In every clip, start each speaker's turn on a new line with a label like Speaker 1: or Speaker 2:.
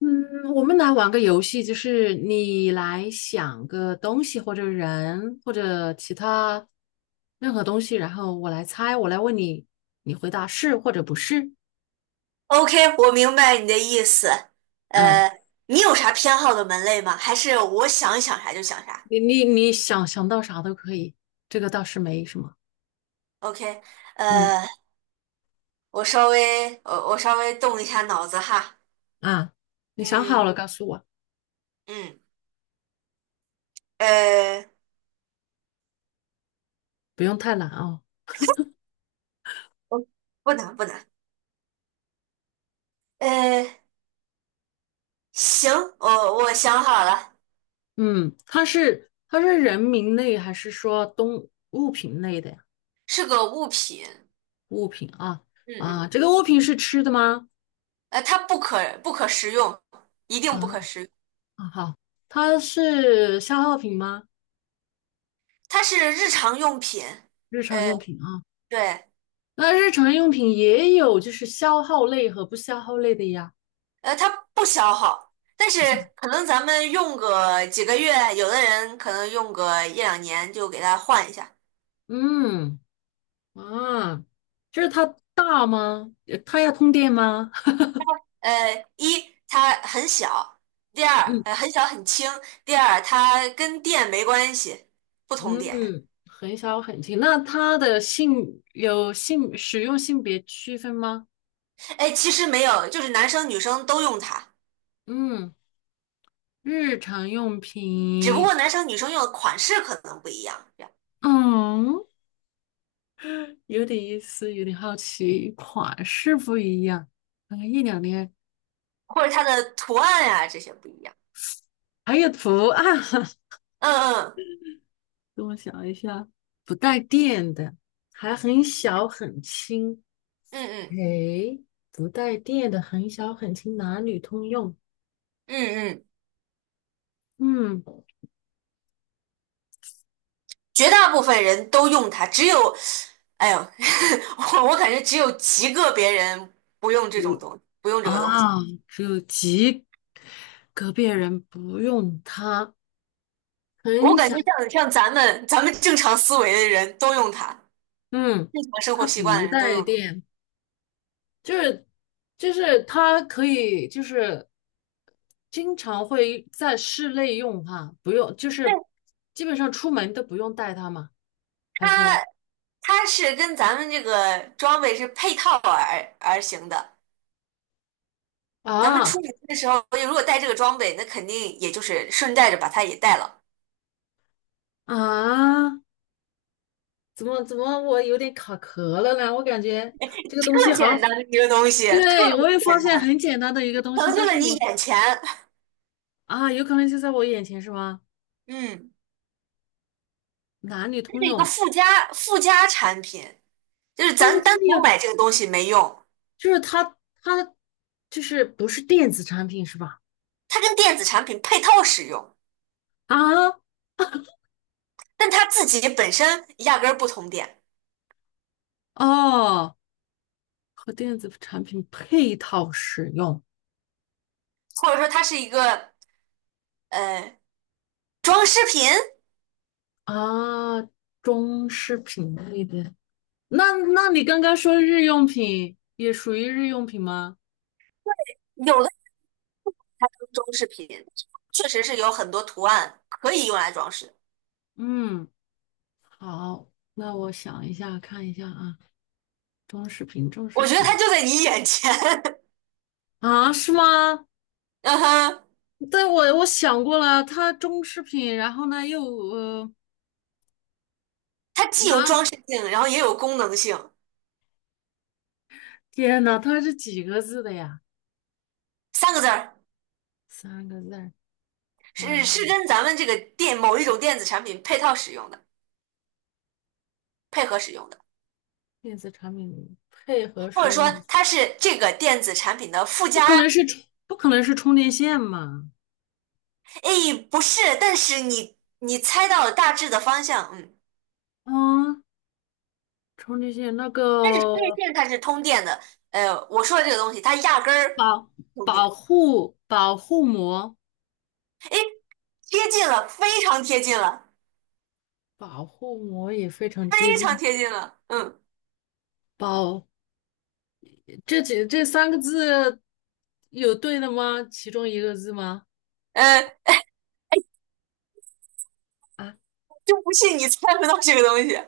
Speaker 1: 嗯，我们来玩个游戏，就是你来想个东西或者人或者其他任何东西，然后我来猜，我来问你，你回答是或者不是。
Speaker 2: OK，我明白你的意思。
Speaker 1: 嗯，
Speaker 2: 你有啥偏好的门类吗？还是我想想啥就想啥
Speaker 1: 你想到啥都可以，这个倒是没什么。
Speaker 2: ？OK，
Speaker 1: 嗯
Speaker 2: 呃，我稍微动一下脑子哈。
Speaker 1: 啊，你想好
Speaker 2: 嗯
Speaker 1: 了告诉我，
Speaker 2: 嗯，呃，
Speaker 1: 不用太难哦。
Speaker 2: 我不难不难。呃，行，我想好了，
Speaker 1: 嗯，它是人名类还是说动物品类的呀？
Speaker 2: 是个物品。
Speaker 1: 物品啊
Speaker 2: 嗯嗯，
Speaker 1: 啊，这个物品是吃的吗？
Speaker 2: 它不可食用，一定不
Speaker 1: 啊。
Speaker 2: 可食用。
Speaker 1: 啊，好，它是消耗品吗？
Speaker 2: 它是日常用品。
Speaker 1: 日常
Speaker 2: 呃，
Speaker 1: 用品啊，
Speaker 2: 对。
Speaker 1: 那日常用品也有就是消耗类和不消耗类的呀。
Speaker 2: 它不消耗，但是
Speaker 1: 不像，
Speaker 2: 可能咱们用个几个月，有的人可能用个一两年就给它换一下。
Speaker 1: 嗯，啊，就是它大吗？它要通电吗？
Speaker 2: 一它很小，第二
Speaker 1: 嗯
Speaker 2: 很小很轻，第二它跟电没关系，不通电。
Speaker 1: 嗯，很小很轻。那它的性有性使用性别区分吗？
Speaker 2: 哎，其实没有，就是男生女生都用它，
Speaker 1: 嗯，日常用
Speaker 2: 只不
Speaker 1: 品，
Speaker 2: 过男生女生用的款式可能不一样，这样
Speaker 1: 嗯，有点意思，有点好奇，款式不一样，可能一两年。
Speaker 2: 或者它的图案呀、这些不一样。
Speaker 1: 还有图案，
Speaker 2: 嗯
Speaker 1: 等我想一下，还很小很轻。
Speaker 2: 嗯嗯
Speaker 1: 诶，不带电的很小很轻，男女通用。
Speaker 2: 嗯嗯嗯嗯。
Speaker 1: 嗯，
Speaker 2: 绝大部分人都用它，只有，哎呦，我感觉只有极个别人不用这种东西，不用这
Speaker 1: 嗯
Speaker 2: 个东西。
Speaker 1: 啊，只有极个别人不用它，
Speaker 2: 我
Speaker 1: 很
Speaker 2: 感
Speaker 1: 小。
Speaker 2: 觉像咱们正常思维的人都用它，
Speaker 1: 嗯，
Speaker 2: 正常生活
Speaker 1: 它
Speaker 2: 习惯
Speaker 1: 不
Speaker 2: 的人都
Speaker 1: 带
Speaker 2: 用它。
Speaker 1: 电，就是就是它可以就是经常会在室内用哈，不用就
Speaker 2: 对，
Speaker 1: 是基本上出门都不用带它嘛。他说。
Speaker 2: 它它是跟咱们这个装备是配套而行的。咱们
Speaker 1: 啊
Speaker 2: 出门的时候，如果带这个装备，那肯定也就是顺带着把它也带了。
Speaker 1: 啊！怎么我有点卡壳了呢？我感觉这个东西
Speaker 2: 特
Speaker 1: 好像，
Speaker 2: 简单的一个东西，特
Speaker 1: 对，
Speaker 2: 别
Speaker 1: 我也发
Speaker 2: 简
Speaker 1: 现
Speaker 2: 单，
Speaker 1: 很简单的一个东西，
Speaker 2: 成就
Speaker 1: 但
Speaker 2: 了
Speaker 1: 是
Speaker 2: 你
Speaker 1: 我
Speaker 2: 眼前。
Speaker 1: 啊，有可能就在我眼前是吗？
Speaker 2: 嗯。
Speaker 1: 男女通
Speaker 2: 是一个
Speaker 1: 用，
Speaker 2: 附加产品，就是
Speaker 1: 但是
Speaker 2: 咱
Speaker 1: 它
Speaker 2: 单独
Speaker 1: 也
Speaker 2: 买这个东西没用，
Speaker 1: 就是它就是不是电子产品是吧？
Speaker 2: 它跟电子产品配套使用，
Speaker 1: 啊
Speaker 2: 但它自己本身压根儿不通电，
Speaker 1: 哦，和电子产品配套使用
Speaker 2: 或者说它是一个呃装饰品，
Speaker 1: 啊，中饰品类的。那那你刚刚说日用品也属于日用品吗？
Speaker 2: 有的它是装饰品，确实是有很多图案可以用来装饰，
Speaker 1: 嗯。好，那我想一下，看一下啊，装饰品，装饰
Speaker 2: 我觉得它
Speaker 1: 品
Speaker 2: 就在你眼前，
Speaker 1: 啊，是吗？
Speaker 2: 嗯哼，
Speaker 1: 对，我想过了，它装饰品，然后呢又
Speaker 2: 它既
Speaker 1: 拿，
Speaker 2: 有装饰性，然后也有功能性，
Speaker 1: 天呐，它是几个字的呀？
Speaker 2: 三个字儿
Speaker 1: 三个字儿，
Speaker 2: 是
Speaker 1: 呃，
Speaker 2: 跟咱们这个某一种电子产品配套使用的，配合使用的。
Speaker 1: 电子产品配合
Speaker 2: 或
Speaker 1: 使
Speaker 2: 者说
Speaker 1: 用的，
Speaker 2: 它是这个电子产品的附加？
Speaker 1: 不可能是充电线嘛？
Speaker 2: 诶，不是，但是你猜到了大致的方向，嗯，
Speaker 1: 嗯，充电线那
Speaker 2: 但是充电
Speaker 1: 个
Speaker 2: 线它是通电的，我说的这个东西它压根儿
Speaker 1: 保
Speaker 2: 通电，
Speaker 1: 保护膜，
Speaker 2: 诶，贴近了，非常贴近了，
Speaker 1: 保护膜也非常接
Speaker 2: 非常
Speaker 1: 近，
Speaker 2: 贴近了，嗯，
Speaker 1: 保这几这三个字有对的吗？其中一个字吗？
Speaker 2: 呃，
Speaker 1: 啊，
Speaker 2: 就不信你猜不到这个东西，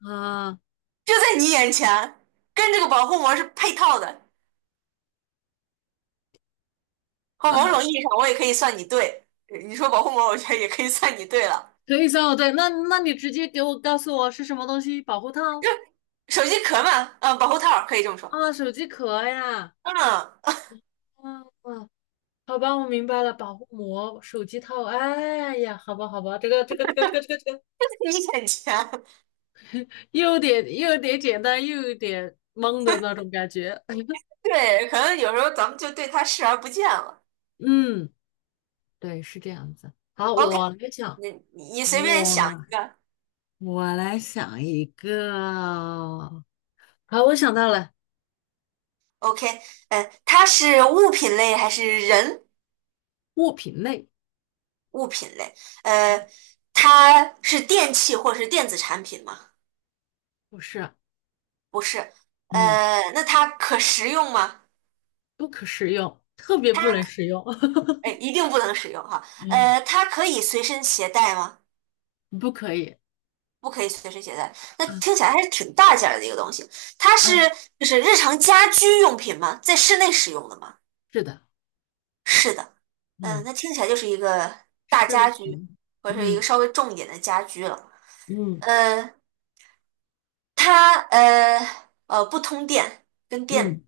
Speaker 1: 啊，
Speaker 2: 就在你眼前，跟这个保护膜是配套的，或某种意义上我也可以算你对，你说保护膜，我觉得也可以算你对了，
Speaker 1: 可以算我对。那那你直接给我告诉我是什么东西？保护套
Speaker 2: 手机壳嘛，嗯，保护套儿可以这么说，
Speaker 1: 啊，手机壳呀。
Speaker 2: 嗯。
Speaker 1: 啊，好吧，我明白了，保护膜、手机套。哎呀，好吧，好吧，这个，
Speaker 2: 你眼前
Speaker 1: 又有点简单，又有点懵的那种感觉。
Speaker 2: 对，可能有时候咱们就对他视而不见了。
Speaker 1: 嗯，对，是这样子。好，
Speaker 2: OK，
Speaker 1: 我来想，
Speaker 2: 你随便想
Speaker 1: 我
Speaker 2: 一个。
Speaker 1: 我来想一个。好，我想到了
Speaker 2: OK，它是物品类还是
Speaker 1: 物品类，
Speaker 2: 物品类？呃，它是电器或是电子产品吗？
Speaker 1: 不是，
Speaker 2: 不是。
Speaker 1: 嗯，
Speaker 2: 那它可食用吗？
Speaker 1: 不可食用，特别不能食用，
Speaker 2: 哎，一定不能使用哈。
Speaker 1: 嗯，
Speaker 2: 它可以随身携带吗？
Speaker 1: 不可以，
Speaker 2: 不可以随身携带。那
Speaker 1: 嗯
Speaker 2: 听起来还是挺大件儿的一个东西。它
Speaker 1: 嗯，
Speaker 2: 是就是日常家居用品吗？在室内使用的吗？
Speaker 1: 是的，
Speaker 2: 是的，嗯，
Speaker 1: 嗯，
Speaker 2: 那听起来就是一个大
Speaker 1: 是类
Speaker 2: 家居，
Speaker 1: 型，
Speaker 2: 或者是一个
Speaker 1: 嗯
Speaker 2: 稍微重一点的家居了。
Speaker 1: 嗯
Speaker 2: 呃，它不通电，跟电
Speaker 1: 嗯，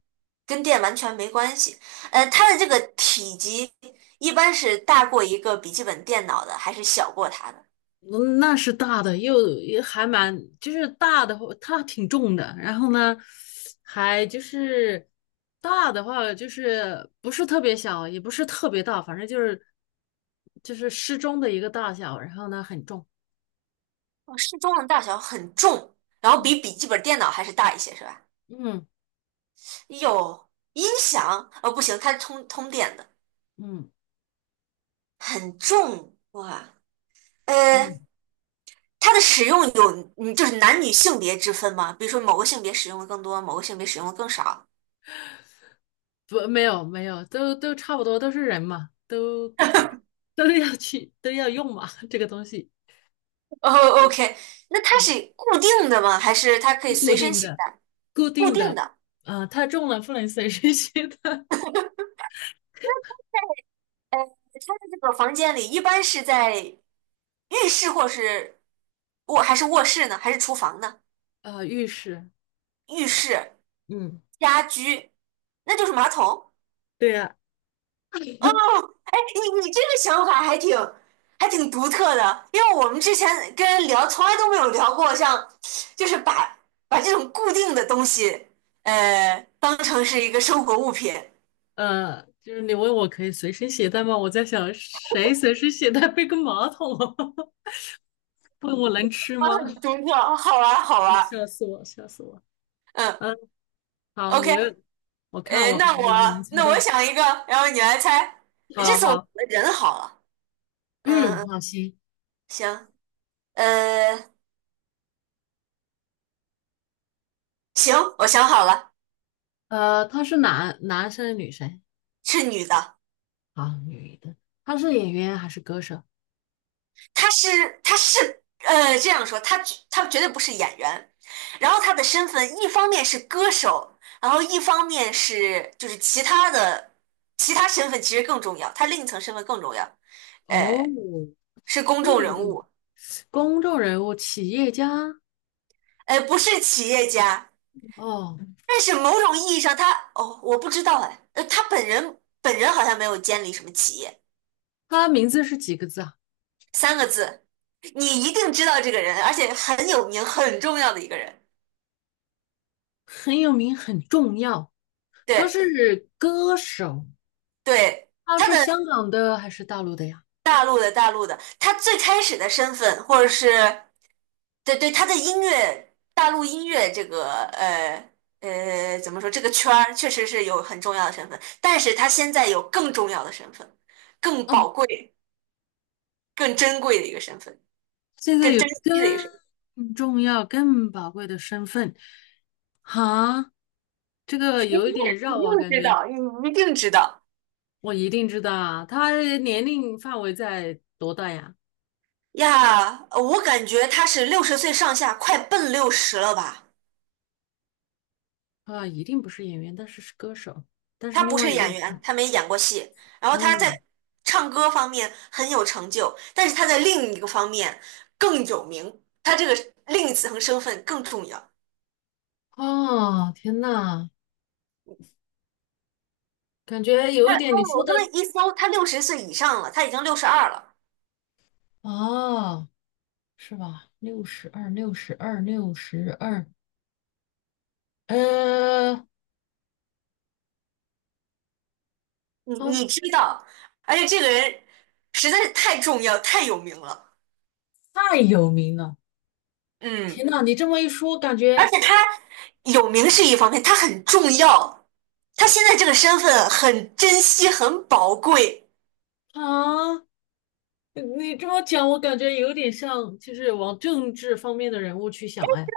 Speaker 2: 跟电完全没关系。它的这个体积一般是大过一个笔记本电脑的，还是小过它的？
Speaker 1: 嗯那是大的，又也还蛮，就是大的话，它挺重的，然后呢，还就是大的话，就是不是特别小，也不是特别大，反正就是适中的一个大小，然后呢，很重，
Speaker 2: 哦，适中的大小很重，然后比
Speaker 1: 嗯
Speaker 2: 笔记本电脑还是大一些，是吧？
Speaker 1: 嗯
Speaker 2: 有音响？哦，不行，它是通电的，
Speaker 1: 嗯。
Speaker 2: 很重哇。呃，
Speaker 1: 嗯，
Speaker 2: 它的使用有就是男女性别之分吗？比如说某个性别使用的更多，某个性别使用的更少。
Speaker 1: 不，没有没有，都差不多，都是人嘛，都要去都要用嘛，这个东西
Speaker 2: 哦，OK，那它
Speaker 1: 啊，
Speaker 2: 是固定的吗？还是它可
Speaker 1: 是
Speaker 2: 以
Speaker 1: 固
Speaker 2: 随身
Speaker 1: 定
Speaker 2: 携
Speaker 1: 的，
Speaker 2: 带？
Speaker 1: 固
Speaker 2: 固
Speaker 1: 定
Speaker 2: 定
Speaker 1: 的，
Speaker 2: 的。
Speaker 1: 啊，太重了不能随身携带
Speaker 2: 它的这个房间里一般是在浴室或是卧室呢？还是厨房呢？
Speaker 1: 啊，浴室，
Speaker 2: 浴室、
Speaker 1: 嗯，
Speaker 2: 家居，那就是马桶。
Speaker 1: 对呀、
Speaker 2: 哦，哎，你这个想法还挺独特的，因为我们之前跟人聊，从来都没有聊过像，就是把这种固定的东西，当成是一个生活物品。
Speaker 1: 就是你问我可以随身携带吗？我在想谁随身携带背个马桶啊 问我能吃
Speaker 2: 啊，
Speaker 1: 吗？
Speaker 2: 很独特，好玩 好玩
Speaker 1: 笑死我，笑死我。
Speaker 2: 嗯
Speaker 1: 嗯，好，
Speaker 2: ，OK，
Speaker 1: 我看我还
Speaker 2: 那
Speaker 1: 能不能
Speaker 2: 我
Speaker 1: 猜
Speaker 2: 那我
Speaker 1: 到？
Speaker 2: 想一个，然后你来猜。这
Speaker 1: 好
Speaker 2: 次我想
Speaker 1: 好，
Speaker 2: 的人好了，嗯，
Speaker 1: 嗯，
Speaker 2: 嗯
Speaker 1: 好，行。
Speaker 2: 行，呃，行，我想好了，
Speaker 1: 他是生女生
Speaker 2: 是女的。
Speaker 1: 啊，女的，他是演员还是歌手？
Speaker 2: 他是他是呃这样说，他绝对不是演员，然后他的身份一方面是歌手，然后一方面就是其他身份其实更重要，他另一层身份更重要，
Speaker 1: 哦，
Speaker 2: 呃，是公众
Speaker 1: 这
Speaker 2: 人
Speaker 1: 个
Speaker 2: 物，
Speaker 1: 公众人物、企业家
Speaker 2: 不是企业家，
Speaker 1: 哦，
Speaker 2: 但是某种意义上他我不知道哎，他本人好像没有监理什么企业，
Speaker 1: 他名字是几个字啊？
Speaker 2: 三个字，你一定知道这个人，而且很有名很重要的一个人，
Speaker 1: 很有名，很重要。他
Speaker 2: 对
Speaker 1: 是歌手，
Speaker 2: 对。
Speaker 1: 他
Speaker 2: 他
Speaker 1: 是
Speaker 2: 的
Speaker 1: 香港的还是大陆的呀？
Speaker 2: 大陆的大陆的，他最开始的身份，或者是对对他的音乐，大陆音乐这个怎么说这个圈儿，确实是有很重要的身份，但是他现在有更重要的身份，更
Speaker 1: 哦，
Speaker 2: 宝贵、更珍贵的一个身份，
Speaker 1: 现在
Speaker 2: 更
Speaker 1: 有
Speaker 2: 珍惜的一个身份，
Speaker 1: 更重要、更宝贵的身份，哈，这个有一点
Speaker 2: 你一
Speaker 1: 绕啊，
Speaker 2: 定
Speaker 1: 感
Speaker 2: 知
Speaker 1: 觉
Speaker 2: 道，你一定知道
Speaker 1: 我一定知道啊。他年龄范围在多大呀？
Speaker 2: 呀！我感觉他是六十岁上下，快奔六十了吧。
Speaker 1: 啊，一定不是演员，但是是歌手，但是
Speaker 2: 他
Speaker 1: 另
Speaker 2: 不
Speaker 1: 外
Speaker 2: 是
Speaker 1: 一个，
Speaker 2: 演员，他没演过戏。然后他
Speaker 1: 嗯，
Speaker 2: 在唱歌方面很有成就，但是他在另一个方面更有名，他这个另一层身份更重要。
Speaker 1: 哦，天呐，感觉有
Speaker 2: 他
Speaker 1: 一点你说
Speaker 2: 我刚才
Speaker 1: 的
Speaker 2: 一搜，他六十岁以上了，他已经62了。
Speaker 1: 啊，是吧？六十二，六十二，六十二，呃，
Speaker 2: 你
Speaker 1: 他
Speaker 2: 你知道，而且这个人实在是太重要、太有名了。
Speaker 1: 太有名了。
Speaker 2: 嗯，
Speaker 1: 天呐，你这么一说，感
Speaker 2: 而
Speaker 1: 觉
Speaker 2: 且他有名是一方面，他很重要，他现在这个身份很珍惜、很宝贵。
Speaker 1: 啊，你这么讲，我感觉有点像，就是往政治方面的人物去想，哎，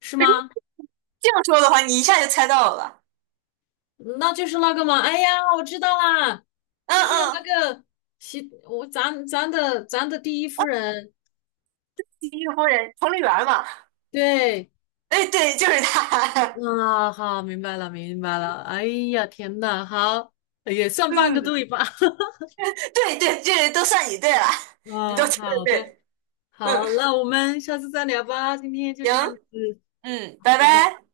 Speaker 1: 是吗？
Speaker 2: 这样说的话，你一下就猜到了吧？
Speaker 1: 那就是那个嘛，哎呀，我知道啦，
Speaker 2: 嗯
Speaker 1: 就是那
Speaker 2: 嗯。
Speaker 1: 个习，我咱的第一夫人，
Speaker 2: 西域夫人彭丽媛嘛，
Speaker 1: 对，
Speaker 2: 哎，对，就是她，
Speaker 1: 啊，好，明白了，明白了，哎呀，天呐，好，也 算半个
Speaker 2: 嗯，
Speaker 1: 对吧？
Speaker 2: 对对，这都算你对了，你都
Speaker 1: 啊，
Speaker 2: 对
Speaker 1: 好的，
Speaker 2: 对，嗯，
Speaker 1: 好，那我们下次再聊吧，今天就
Speaker 2: 行，
Speaker 1: 这样子，
Speaker 2: 嗯，
Speaker 1: 好，
Speaker 2: 拜
Speaker 1: 拜拜。
Speaker 2: 拜。